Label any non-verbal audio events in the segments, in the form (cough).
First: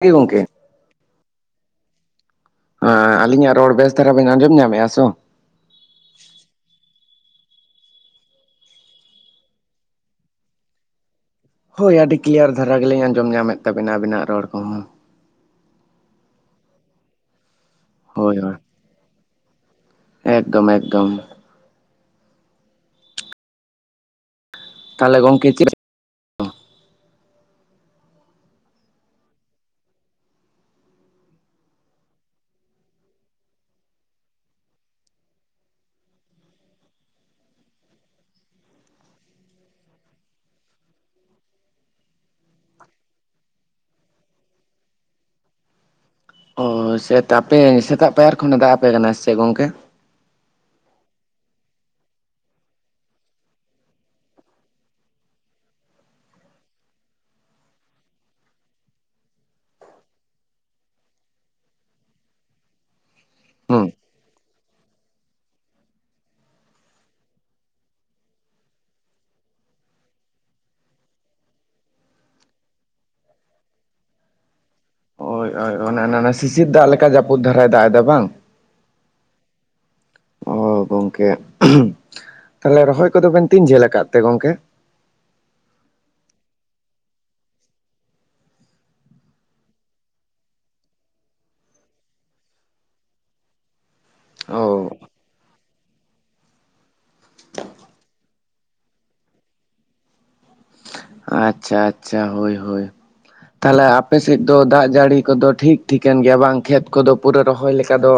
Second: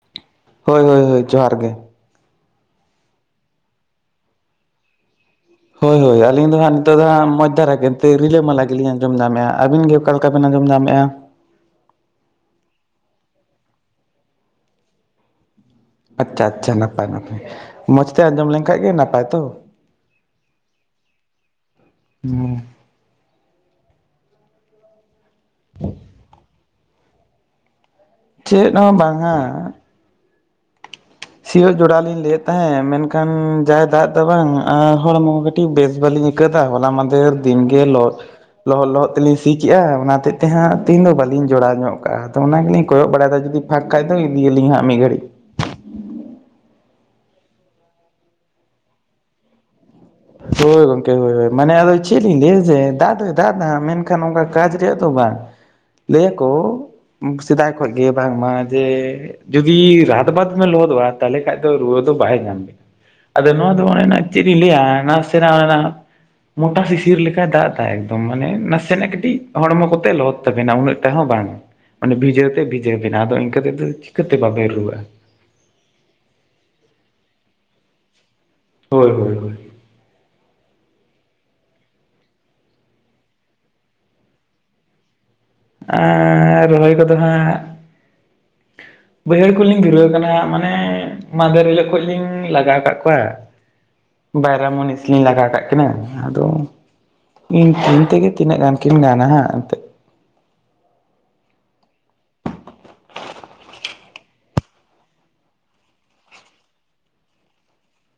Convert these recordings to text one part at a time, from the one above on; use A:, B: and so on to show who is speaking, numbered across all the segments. A: (unintelligible) ᱜᱚᱝᱠᱮ
B: ᱦᱳᱭ ᱦᱳᱭ ᱦᱳᱭ ᱡᱚᱦᱟᱨ ᱜᱮ
A: ᱦᱮᱸ ᱟᱹᱞᱤᱧᱟᱜ ᱨᱚᱲ ᱵᱮᱥ ᱫᱷᱟᱨᱟ ᱵᱤᱱ ᱟᱸᱡᱚᱢ ᱧᱟᱢᱮᱫᱼᱟᱥᱚ
B: ᱦᱳᱭ ᱦᱳᱭ ᱟᱹᱞᱤᱧ ᱫᱚ ᱦᱟᱸᱜ ᱱᱤᱛᱚᱜ ᱫᱚ ᱦᱟᱸᱜ ᱢᱟᱡᱽ ᱫᱷᱟᱨᱟ ᱜᱮ ᱨᱤᱞᱟᱹᱢᱟᱞᱟ ᱜᱮᱞᱤᱧ ᱟᱸᱡᱚᱢ ᱧᱟᱢᱮᱫᱼᱟ ᱟᱹᱵᱤᱱ ᱜᱮ ᱚᱠᱟ ᱞᱮᱠᱟᱵᱮᱱ ᱟᱸᱡᱚᱢ ᱧᱟᱢᱮᱫᱼᱟ
A: ᱦᱳᱭ ᱟᱹᱰᱤ ᱠᱞᱤᱭᱟᱨ ᱫᱷᱟᱨᱟ ᱜᱮᱞᱤᱧ ᱟᱸᱡᱚᱢ ᱧᱟᱢᱮᱫ ᱛᱟᱵᱮᱱᱟ ᱟᱵᱤᱱᱟᱜ ᱨᱚᱲ ᱠᱚᱦᱚᱸ
B: ᱟᱪᱪᱷᱟ ᱟᱪᱪᱷᱟ ᱱᱟᱯᱟᱭ ᱱᱟᱯᱟᱭ ᱢᱚᱸᱡᱽᱛᱮ
A: ᱦᱳᱭ
B: ᱟᱸᱡᱚᱢ
A: ᱦᱳᱭ
B: ᱞᱮᱱᱠᱷᱟ ᱜᱮ ᱱᱟᱯᱟᱭ ᱛᱚ
A: ᱮᱠᱫᱚᱢ ᱮᱠᱫᱚᱢ
B: (unintelligible)
A: ᱛᱟᱦᱚᱞᱮ ᱜᱚᱝᱠᱮ (unintelligible)
B: ᱪᱮᱫ ᱦᱚᱸ ᱵᱟᱝᱼᱟ ᱥᱤᱭᱳᱜ ᱡᱚᱲᱟᱣ ᱞᱤᱧ ᱞᱟᱹᱭᱮᱫ ᱛᱟᱦᱮᱸᱫ ᱢᱮᱱᱠᱷᱟᱱ ᱡᱟᱭ ᱫᱟᱜ ᱫᱚ ᱵᱟᱝ ᱟᱨ ᱦᱚᱲᱢᱚ ᱟᱹᱰᱤ ᱵᱮᱥ ᱵᱟᱹᱞᱤᱧ ᱟᱹᱭᱠᱟᱹᱣᱫᱟ ᱦᱚᱞᱟ ᱢᱟᱫᱷᱮᱨ ᱫᱤᱱᱜᱮ ᱞᱚᱦᱚᱫ ᱞᱚᱦᱚᱜ ᱞᱚᱦᱚᱜ ᱛᱮᱞᱤᱧ ᱥᱤ ᱠᱮᱫᱮᱜᱼᱟ ᱚᱱᱟᱚᱛᱮᱜ ᱛᱮ ᱦᱟᱸᱜ ᱛᱮᱦᱤᱧ ᱫᱚ ᱵᱟᱹᱞᱤᱧ ᱡᱚᱲᱟᱣ ᱧᱚᱜ ᱠᱟᱜᱼᱟ ᱟᱫᱚ ᱚᱱᱟᱱᱟᱜᱞᱤᱧ ᱠᱚᱭᱚᱜ ᱵᱟᱲᱟᱭᱮᱫᱟ ᱡᱩᱫᱤ (unintelligible) ᱫᱚ ᱤᱫᱤ ᱟᱹᱞᱤᱧ ᱦᱟᱸᱜ ᱢᱤᱜ ᱜᱟᱹᱲᱤᱡ
A: ᱚᱻ ᱥᱮ ᱛᱟᱯᱮ ᱥᱮᱛᱟᱜ ᱯᱟᱭᱟᱨ ᱠᱷᱚᱱᱮ ᱫᱟᱜ ᱟᱯᱮ ᱠᱟᱱᱟ ᱥᱮ ᱜᱚᱝᱠᱮ?
B: ᱦᱳᱭ ᱜᱚᱢᱠᱮ ᱦᱳᱭ ᱦᱳᱭ ᱦᱳᱭ ᱢᱟᱱᱮ ᱟᱫᱚ ᱪᱮᱜ ᱞᱤᱧ ᱞᱟᱹᱭ ᱡᱮ ᱫᱟᱜ ᱫᱚᱭ ᱫᱟᱜ ᱫᱟ ᱢᱮᱱᱠᱷᱟᱱ ᱚᱝᱠᱟ ᱠᱟᱡ ᱨᱮᱭᱟᱜ ᱫᱚ ᱵᱟᱝ ᱾ ᱞᱟᱹᱭᱟᱠᱚ ᱥᱮᱫᱟᱭ ᱠᱷᱚᱱ ᱜᱮ ᱵᱟᱝᱢᱟ ᱡᱮ ᱡᱩᱫᱤ ᱨᱟᱛᱵᱟᱫ ᱮᱢ ᱞᱚᱦᱚᱫᱚᱜᱼᱟ ᱛᱟᱦᱚᱞᱮ ᱠᱷᱟᱱ ᱫᱚ ᱨᱩᱣᱟᱹ ᱫᱚ ᱵᱟᱭ ᱧᱟᱢ ᱵᱤᱱᱟ ᱟᱫᱚ ᱱᱟᱣᱟ ᱫᱚ
A: ᱦᱩᱸ
B: ᱵᱱᱟᱱᱟ ᱪᱮᱜ ᱤᱧ ᱞᱟᱹᱭᱟ ᱱᱟ ᱥᱮ ᱢᱚᱴᱟ ᱥᱤᱥᱤᱨ ᱞᱮᱠᱟᱭ ᱫᱟᱜ ᱫᱟᱭ ᱮᱠᱫᱚᱢ ᱢᱟᱱᱮ ᱱᱟᱥᱮᱱᱟᱜ ᱠᱟᱹᱴᱤᱡ ᱦᱚᱲᱢᱚ ᱠᱚᱛᱮ ᱞᱚᱦᱚᱫ ᱛᱟᱵᱮᱱᱟ ᱩᱱᱟᱹᱜ ᱴᱟᱜ ᱦᱚᱸ ᱵᱟᱝ ᱾ ᱢᱟᱱᱮ ᱵᱷᱤᱡᱟᱹᱣ ᱛᱮ ᱵᱷᱤᱡᱟᱹᱣ ᱵᱮᱱᱟ ᱟᱫᱚ ᱤᱱᱠᱟᱹ ᱛᱮᱫᱚ ᱪᱤᱠᱟᱹᱛᱮ ᱵᱟᱵᱮᱱ ᱨᱩᱣᱟᱹᱜᱼᱟ ᱾
A: ᱦᱭ ᱳᱭ ᱚᱱᱮ ᱚᱱᱟ ᱚᱱᱟ ᱥᱤᱥᱤᱨ ᱫᱟᱜ ᱞᱮᱠᱟ ᱡᱟᱹᱯᱩᱫ ᱫᱷᱟᱨᱟᱭ ᱫᱟᱜ ᱮᱫᱟ ᱵᱟᱝ ᱾
B: ᱦᱳᱭ ᱦᱳᱭ ᱦᱳᱭ
A: ᱚ ᱜᱚᱝᱠᱮ ᱛᱟᱦᱚᱞᱮ ᱨᱚᱦᱚᱭ ᱠᱚᱫᱚ ᱵᱤᱱ ᱛᱤᱧ ᱡᱷᱟᱹᱞ ᱟᱠᱟᱫ ᱛᱮ ᱜᱚᱝᱠᱮ?
B: ᱨᱚᱦᱚᱭ ᱠᱚᱫᱚ ᱦᱟᱸᱜ ᱵᱟᱹᱭᱦᱟᱹᱲ ᱠᱷᱩᱞᱤᱧ ᱫᱷᱩᱨᱟᱹᱣ ᱠᱟᱱᱟ ᱢᱟᱱᱮ ᱢᱟᱫᱮᱨ ᱦᱤᱞᱳᱜ ᱠᱷᱚᱡ ᱞᱤᱧ ᱞᱟᱜᱟᱣ ᱠᱟᱜ ᱠᱚᱣᱟ ᱾
A: (inaudible)
B: ᱵᱟᱭᱨᱟ ᱢᱩᱱᱤᱥ ᱛᱷᱤᱱ ᱞᱟᱜᱟ ᱠᱟᱜ ᱠᱤᱱᱟᱹ ᱟᱫᱚ ᱤᱧ ᱛᱤᱱ ᱛᱮᱜᱮ ᱛᱤᱱᱟᱹᱜ ᱜᱟᱱ ᱠᱤᱱ ᱜᱟᱱᱟ ᱦᱟᱸᱜ ᱮᱱᱛᱮᱫ ᱾
A: ᱟᱪᱪᱷᱟ ᱟᱪᱪᱷᱟ ᱦᱳᱭ ᱦᱳᱭ ᱛᱟᱦᱞᱮ ᱟᱯᱮ ᱥᱮᱫ ᱫᱚ ᱫᱟᱜ ᱡᱟᱹᱲᱤ ᱠᱚᱫᱚ ᱴᱷᱤᱠ ᱴᱷᱤᱠᱟᱹᱱ ᱜᱮᱭᱟ ᱵᱟᱝ ᱠᱷᱮᱛ ᱠᱚᱫᱚ ᱯᱩᱨᱟᱹ ᱨᱚᱦᱚᱭ ᱞᱮᱠᱟ ᱫᱚ